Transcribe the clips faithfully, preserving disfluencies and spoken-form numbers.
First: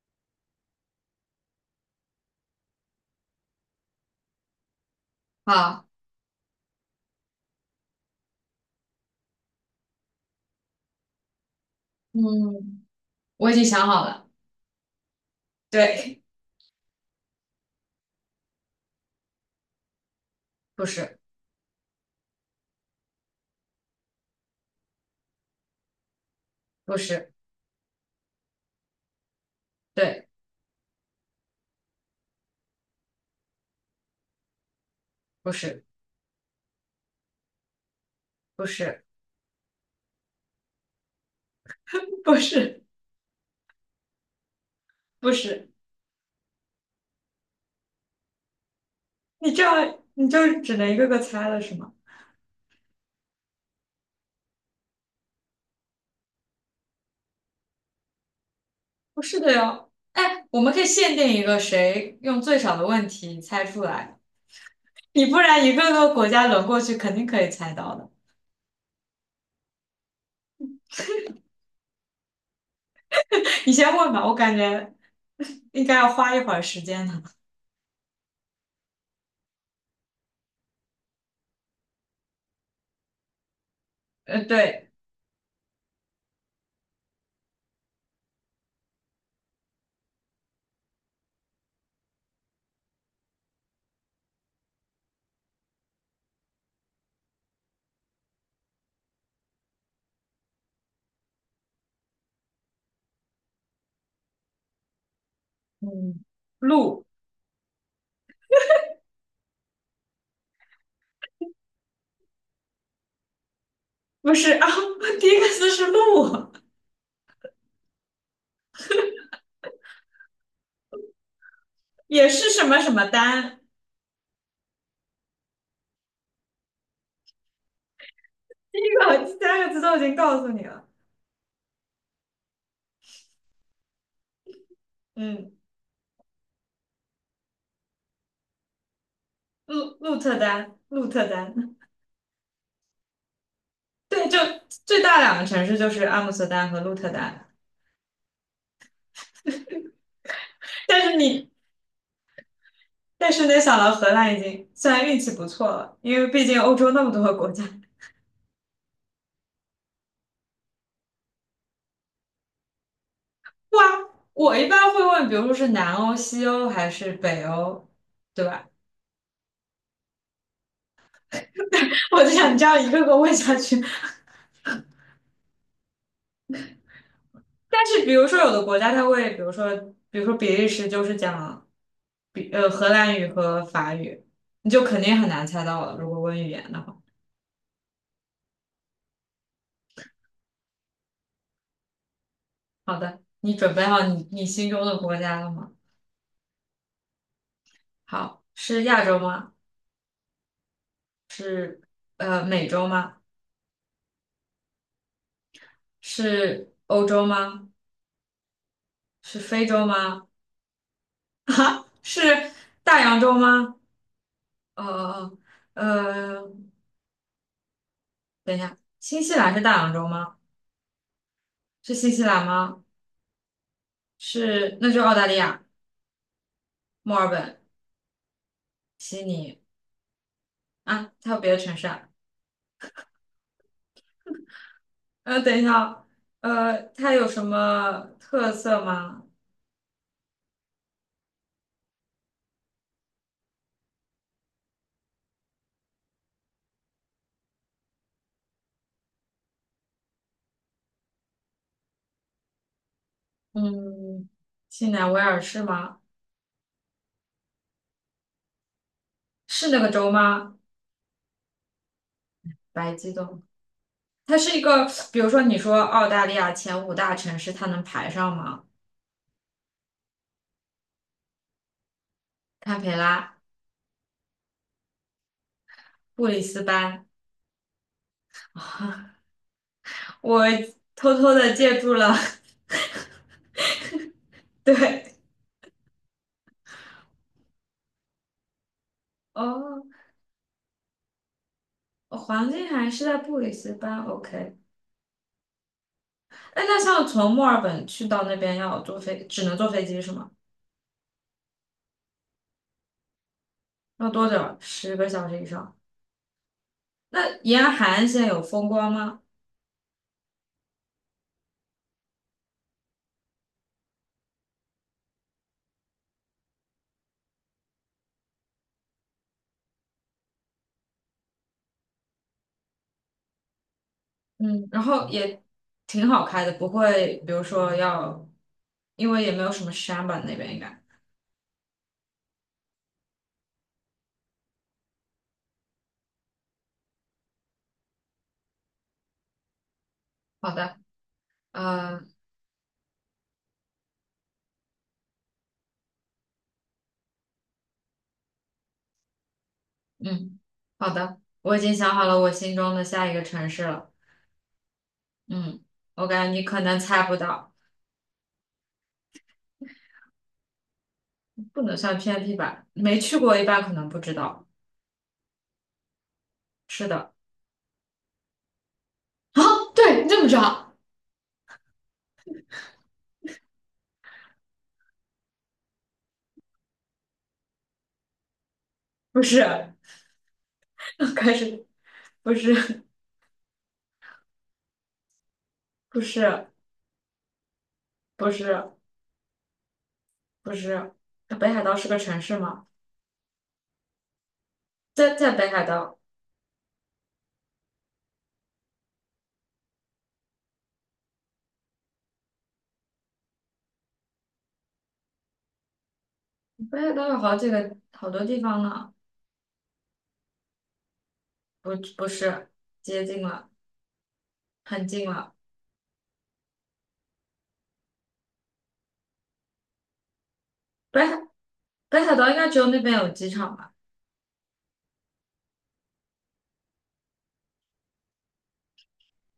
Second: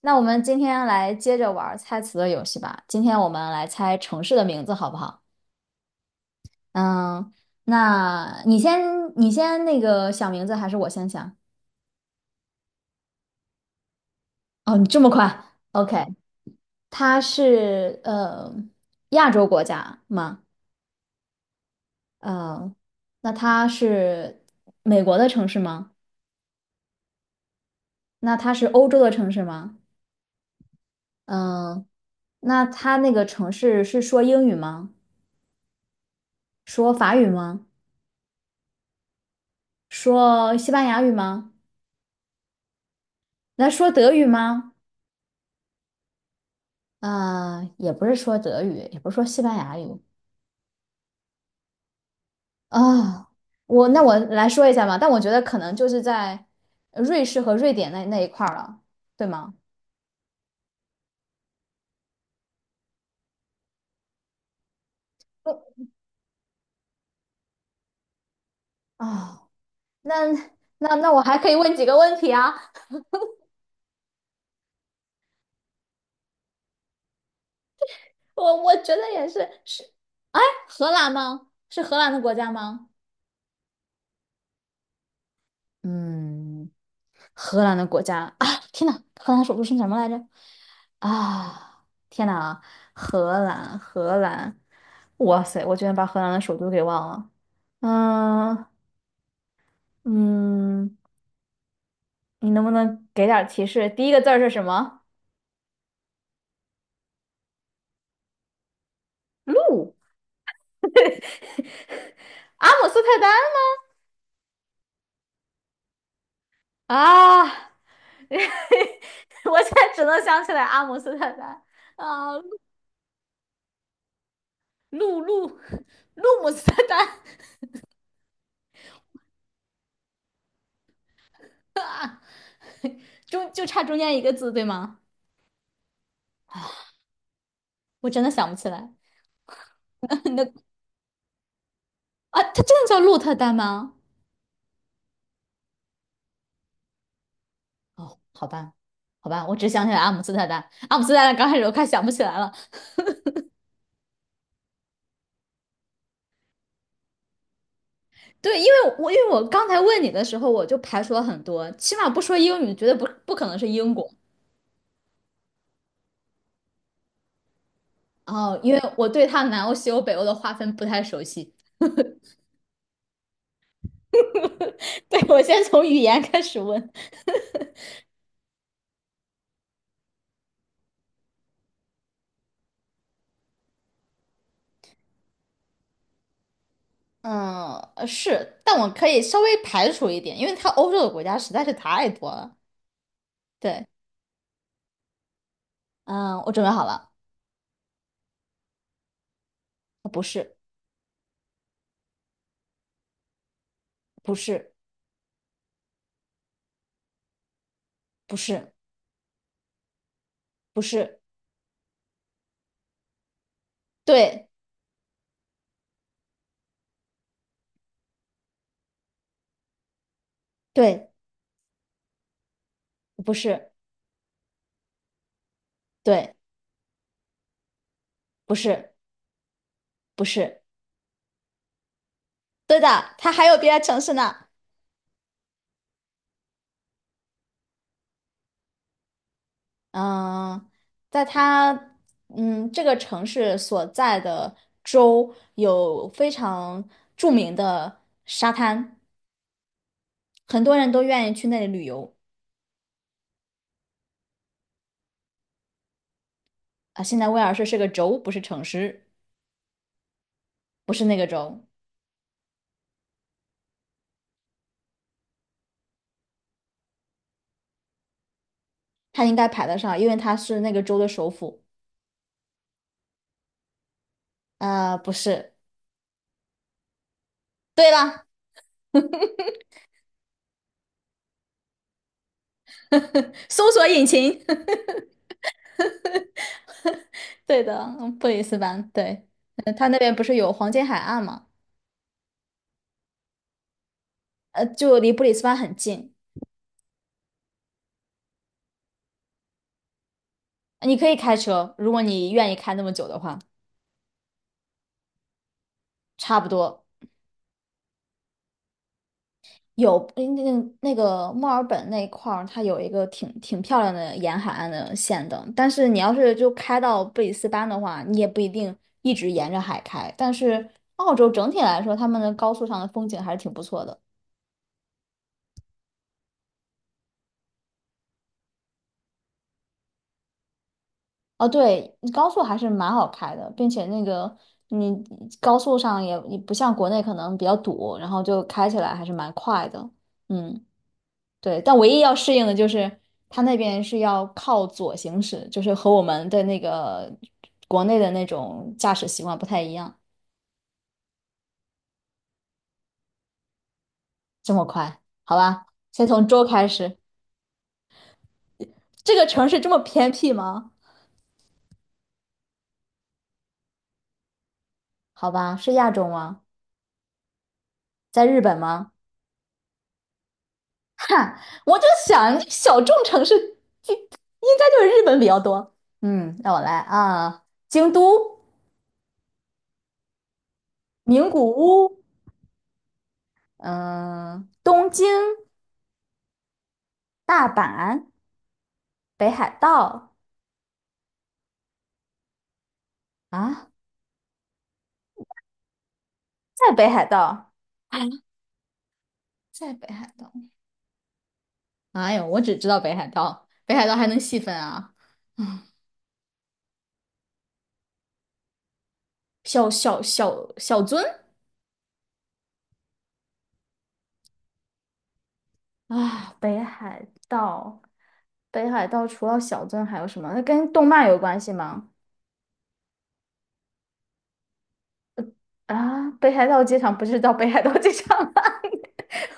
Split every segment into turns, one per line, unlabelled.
那我们今天来接着玩猜词的游戏吧。今天我们来猜城市的名字，好不好？
好。
嗯，那你先，你先那个想名字，还是我先想？
嗯，我已经想好了。
哦，你这么快？OK，
对。
它是呃亚洲国家吗？
不是。
嗯，那它是美国的城市吗？
不是。
那它是欧洲的城市吗？
对。
嗯，那它那个城市是说英语吗？
不是。
说法语吗？
不是。
说西班牙语吗？
不是。
那说德语吗？
不是。
啊、也不是说德语，也不是说西
你
班
这
牙
样
语。
你就只能一个个猜了是吗？
啊、我那我来说一下吧，但我觉得可能就是在瑞士和瑞典那那一块儿了，
不
对
是的
吗？
哟。哎，我们可以限定一个，谁用最少的问题猜出来。你不然一个个国家轮过去，肯定可以猜到的。
啊、那那那我还可以问几个问题啊？
你先问吧，我感觉 应该要花一会儿时间呢。
我我觉得也是，是荷兰吗？是荷兰的国家吗？
呃，对。
嗯，荷兰的国家啊，天呐，荷兰首都是什么来着？啊，天呐，荷兰，荷兰，哇塞，我居然把荷兰的首都给忘了。嗯嗯，你能不能给点儿提示？第一个字儿是什么？
嗯，鹿。
鹿？阿姆斯特丹吗？
不是啊，第一个字是鹿，
啊，我现在只能想起来阿姆斯特丹
也
啊，
是什么什么丹。
鹿鹿鹿姆斯特丹，
这个三个字都已经告诉你了。
中就差中间一个字，对吗？
嗯，
我真的想不起来
鹿鹿特丹，鹿特丹。
啊，它真的叫鹿特丹吗？
对，就最大两个城市就是阿姆斯特丹和鹿特丹。
哦，好吧，好吧，我只想起来阿姆斯特丹，阿
但
姆斯特
是
丹
你，
刚开始我快想不起来了。
但是没想到荷兰已经虽然运气不错了，因为毕竟欧洲那么多个国家。
对，因为我因为我刚才问你的时候，我就排除了很多，起码不说英语，绝对不不可能是
哇，
英国。
我一般会问，比如说是南欧、西欧还是北欧，对
哦，
吧？
因为我对它南欧、西欧、北欧的划分不太熟悉。
我就想这样一个个问下去。
对，我先从语言开始问。
但是比如说有的国家它会，比如说比如说比利时就是讲。比呃荷兰语和法语，你就肯定很难猜到了，如果问语言的话。
嗯，呃是，但我可以稍微排除一点，因为它欧洲的国家实在是太多了。
好的，你准备
对，
好你你心中的国家了吗？
嗯，我准备好了，
好，是亚洲吗？
不是，
呃，美洲吗？
不是，
是欧洲吗？
不是，
是非洲吗？
不是。
啊，是大洋洲吗？
对
哦哦哦，呃，等一下，新西兰是大洋洲吗？
对，
是新西兰吗？
不是，
是，那就澳大利亚、
对，
墨尔本、
不是，
悉尼。
不是，
啊，还有别的城市啊？
对的，它还有别的城市呢。
呃，等一下哦。呃，它有什么特色吗？
嗯，在它嗯这个城市所在的州有非常著名的沙滩，很多人都愿意去那里旅游
嗯，新南威尔士吗？
啊。现在威尔士是个州，不是城市，
是那个州吗？
不是那个州，
白激动，它是一个，比如说你说澳大利亚前五大城市，它能排上吗？
它应该排得上，因为它是那个州的首府。
堪培拉、
呃，不是，
布里斯班。
对了，
我偷偷的借助了，
搜索引擎。
对。
对的，嗯布里斯班，对，呃，
哦，
它那边不是有黄金海岸嘛，
哦，黄金海岸是在布里斯班，OK。
呃，就离布里斯班很近，
哎，那像从墨尔本去到那边要坐飞，只能坐飞机是吗？
你可以开车，如果你愿意开那么久的话，
要多久？十个小时以上。
差不多
那沿海岸线有风光吗？
有那那那个墨尔本那一块儿，它有一个挺挺漂亮的沿海岸的线的，但是你要是就开到布里斯班的话，你也不一定一直沿着海开，但是澳洲整体来说，他们的高速上的风景还是挺不错的。
嗯，然后也挺好开的，不会，比如说要，因为也没有什么山吧，那边应该。
哦，对，高速还是蛮好开的，并且那个你高速上也也不像国内可能比较堵，然后就开起来还是蛮快的。
好
嗯，
的。
对，但唯一
呃，
要适应的就是它那边是要靠左行驶，就是和我们的那个国内的那种驾驶习惯不太一样。
嗯，好的，我已经想好了我心中的下一个城市了。
这么快，好
嗯，
吧，
我
先
感
从
觉你
周
可
开
能
始。
猜不到。
这个城市这么偏僻吗？
不能算偏僻吧，没去过一般可能不知道。
好吧，是亚洲吗？
是的。
在日本吗？
啊，对，你怎么知道？
哈，我就想小众城市就应该就是日本比较多。嗯，让我来啊，京都、
不是。
名
开
古
始。
屋，
不是。
嗯，东京、
不是。
大阪、
不是。
北海道
不是。北海道是个城市吗？
啊，
在在北海道。
在北海道，啊，在北海道。哎呦，我只知道北海道，北海道还能细分啊，
北海道有好几个好多地方呢。
小小小小樽
不不是。接近了，很近了。
啊，北海道，北海道除了小樽还有什么？那跟动
北
漫有
海
关系吗？
北海道应该只有那边有机场吧？
啊，北海道机场不是叫北海道机场吗？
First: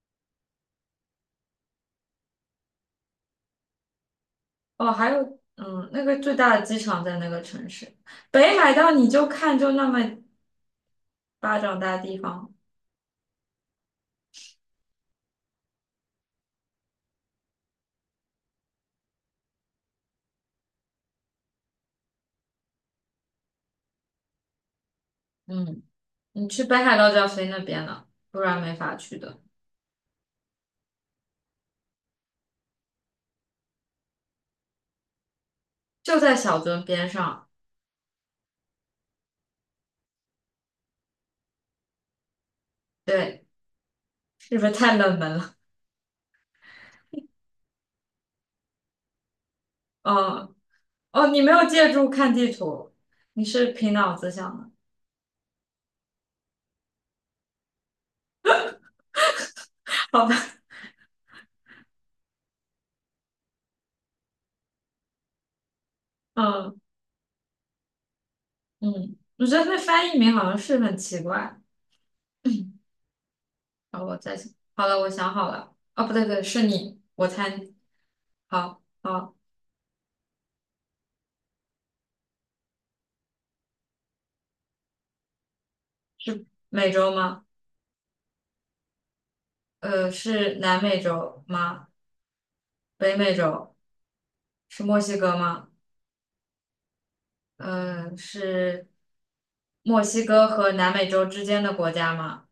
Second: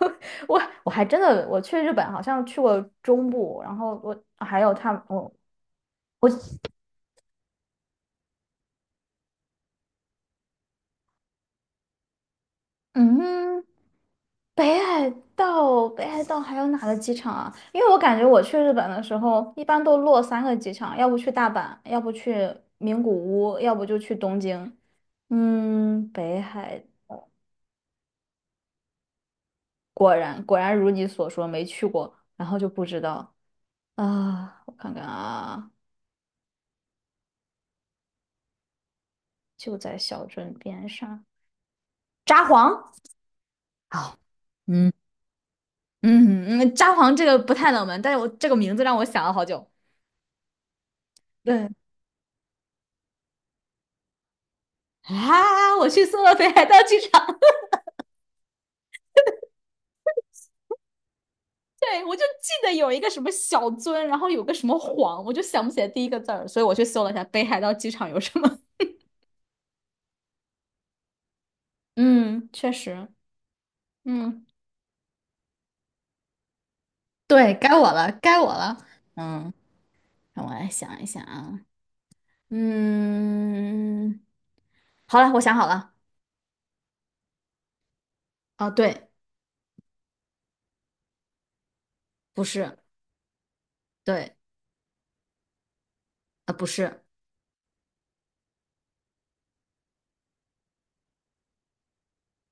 我我还真的我去日本好像去过中部，然后我还有
哦，
他
还
我
有。嗯，那个
我
最大的机场在那个城市。北海道你就看就那么巴掌大地方。
嗯，北海道北海道还有哪个机场啊？因为我感觉我去日本的时候一般都落三个机场，要不去大阪，要不去名古屋，要不就去东京。
嗯，
嗯，北
你去北
海
海道就要飞那边了，不然没法去的。
果然果然如你所说没去过，然后就不知道啊，我看看啊。
就在小樽边上。
就在小镇边上。札幌，
对。
好，
是不是
嗯
太冷门了？
嗯嗯，札幌这个不太冷门，但是我这个名字让我想了好久。
哦哦，你没有
对，
借助看地图，你是凭脑子想的，
啊，我去搜了北海道机场，
好吧？
对，我就记得有一个什么小樽，然后有个什么幌，我就想不起来第一个字儿，所以我
嗯。
去搜了一下北海道机场有什么。
嗯，我觉得那翻译名好像是很奇怪。
嗯，确 实，
好，我再
嗯，
想，好了，我想好了。哦，不对，不对，是你，我
对，
猜
该
你。
我了，该我了。
好，好，
嗯，让我来想一想啊。嗯，好了，我想好了。
美洲吗？
哦，对，
呃，是南美洲吗？
不是，
北美洲。
对，
是墨西哥吗？
啊，不是，
呃，是墨西哥和南美洲之间的国家吗？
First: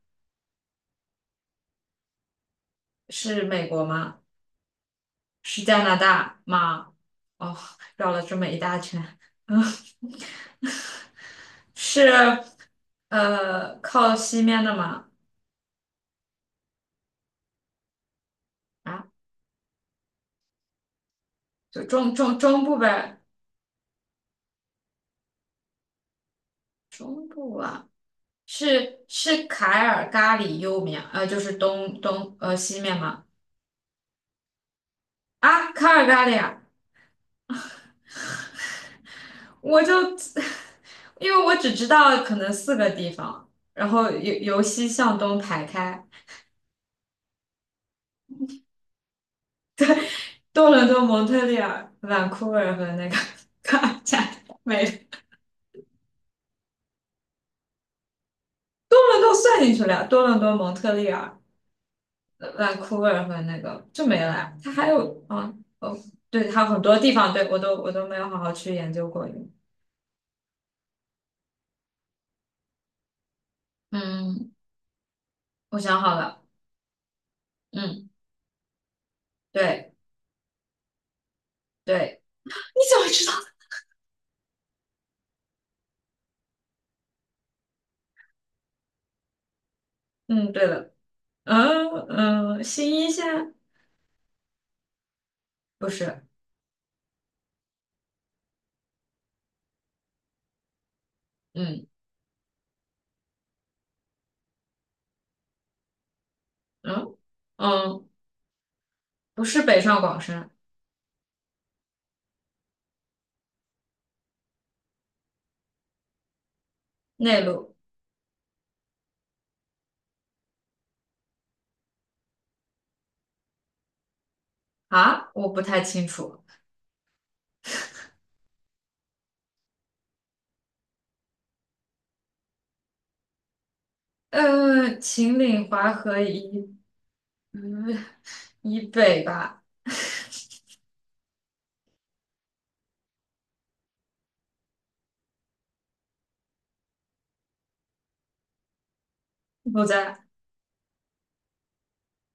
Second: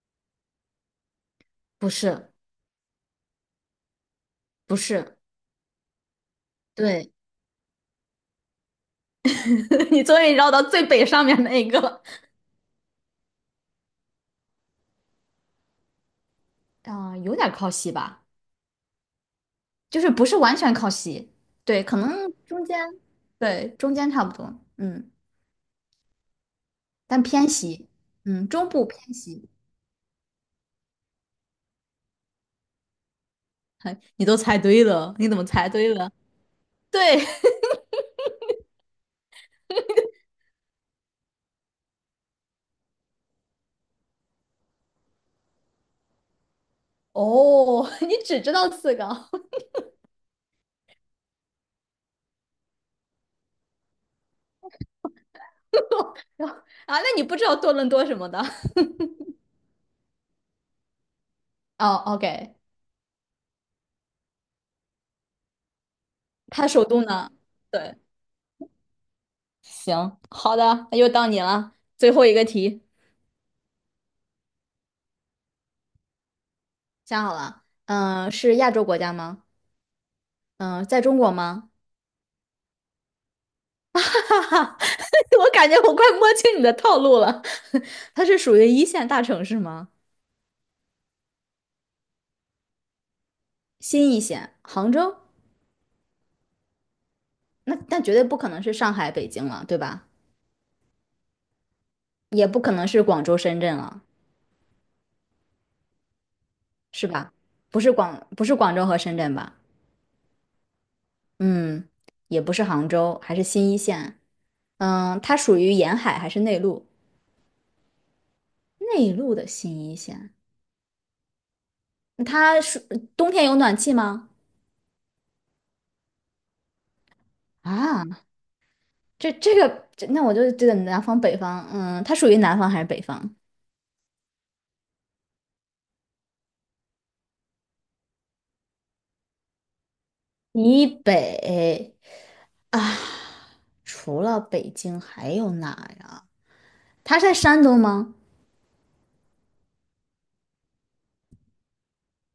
不是，
是美国吗？
不是，
是加拿大吗？
对，
哦，绕了这么一大圈。嗯。
你终于绕到最北上面那一 个了。
是呃靠西面的吗？
啊、有点靠西吧，
啊。
就是不是完全靠西，
就
对，可能
中中中
中
部
间，
呗。
对，中间差不多，嗯，但
中
偏
部
西，
啊。
嗯，中部
是
偏
是
西，
凯尔咖里右面，呃，就是东东呃西面吗？
哎你都猜对了，你怎么猜
啊，凯
对
尔
了？
咖里，啊，
对，
我就 因为我只知道可能四个地方，然后由由西向东排开，
哦，你只知道四个
多伦多、蒙特利尔、vancouver 和那个 卡尔加里没了。多
然后啊？那你不知道多伦多什么的？
伦多算进去了，多伦多、蒙特利尔。
哦
v
，OK，
a n c o u 和那个就没了呀。它还有啊。哦，对，它
它
很
首
多
都
地
呢？
方，对，我都我
对，
都没有好好去研究过。
行，好的，那又到你了，最后一个题。
嗯，我想好了。
想好了，
嗯，
嗯、是亚洲国家吗？
对。
嗯、在中国吗？
对 你怎么知道？
哈哈哈，我感觉我快摸清你的套路了。它是属于一线大城市吗？
嗯，对了。嗯嗯，新一线。
新一线，杭州？
不是。
那那绝对不可能是上海、北京了，对吧？
嗯
也不可能是广州、深圳了，是
嗯
吧？不是
嗯，
广，不是广州和深圳
不
吧？
是北上广深。
嗯，也不是杭州，还是新一线。嗯，它属于沿海还是内陆？
内陆。
内陆的新一线，它是冬天有暖气吗？
啊，我不太清楚。
啊，这这个，这那我就这个南方北方，嗯，它属于南方还是北方？
呃，秦岭淮河以嗯以北吧。
以北啊，除了北京还有哪呀？它在山东吗？
不在。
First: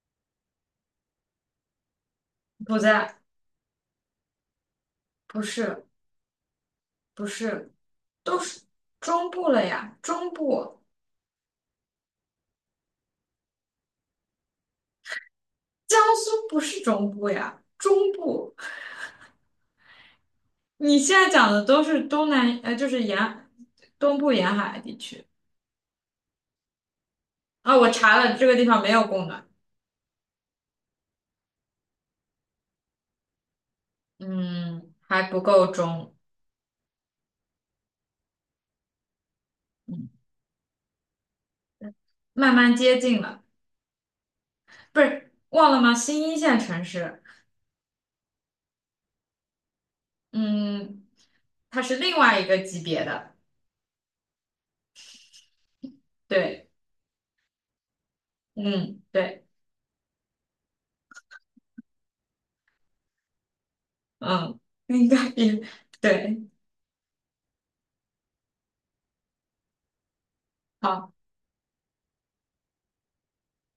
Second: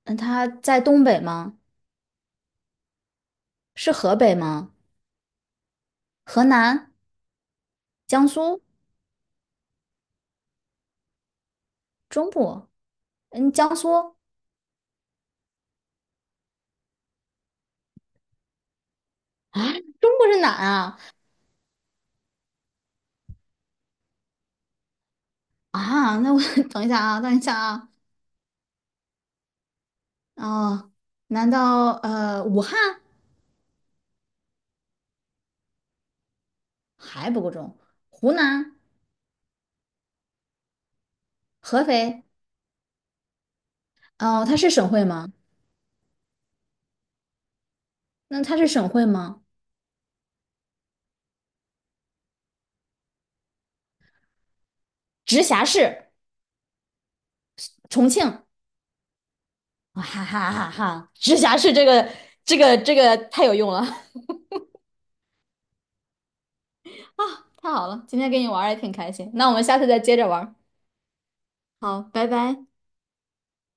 嗯，它在东北吗？
不在。
是河北吗？
不是。
河南、
不是。
江
都是
苏、
中部了呀，中部。
中部？嗯，江苏
江苏不是中部呀，中部。
啊，中部是哪
你
啊？
现在讲的都是东南，呃，就是沿东部沿海地区。
啊，那我 等一下啊，等一下
啊、我
啊，
查了，这个地方没有供暖。
哦，难道呃武汉
嗯，还不够中。
还不够重？湖南、
嗯，
合肥？
慢慢接近了。
哦，它是省
不
会
是
吗？
忘了吗？新一线城市。
那它是省会吗？
嗯，它是另外一个级别的。
直辖市
对。
重庆，
嗯，对。
哈哈哈哈！直辖市这个这个这个太有用了，
嗯，应该比。对。
太好了，今天跟你玩也挺开心。那我们下次再接着玩。
好。
好，拜拜。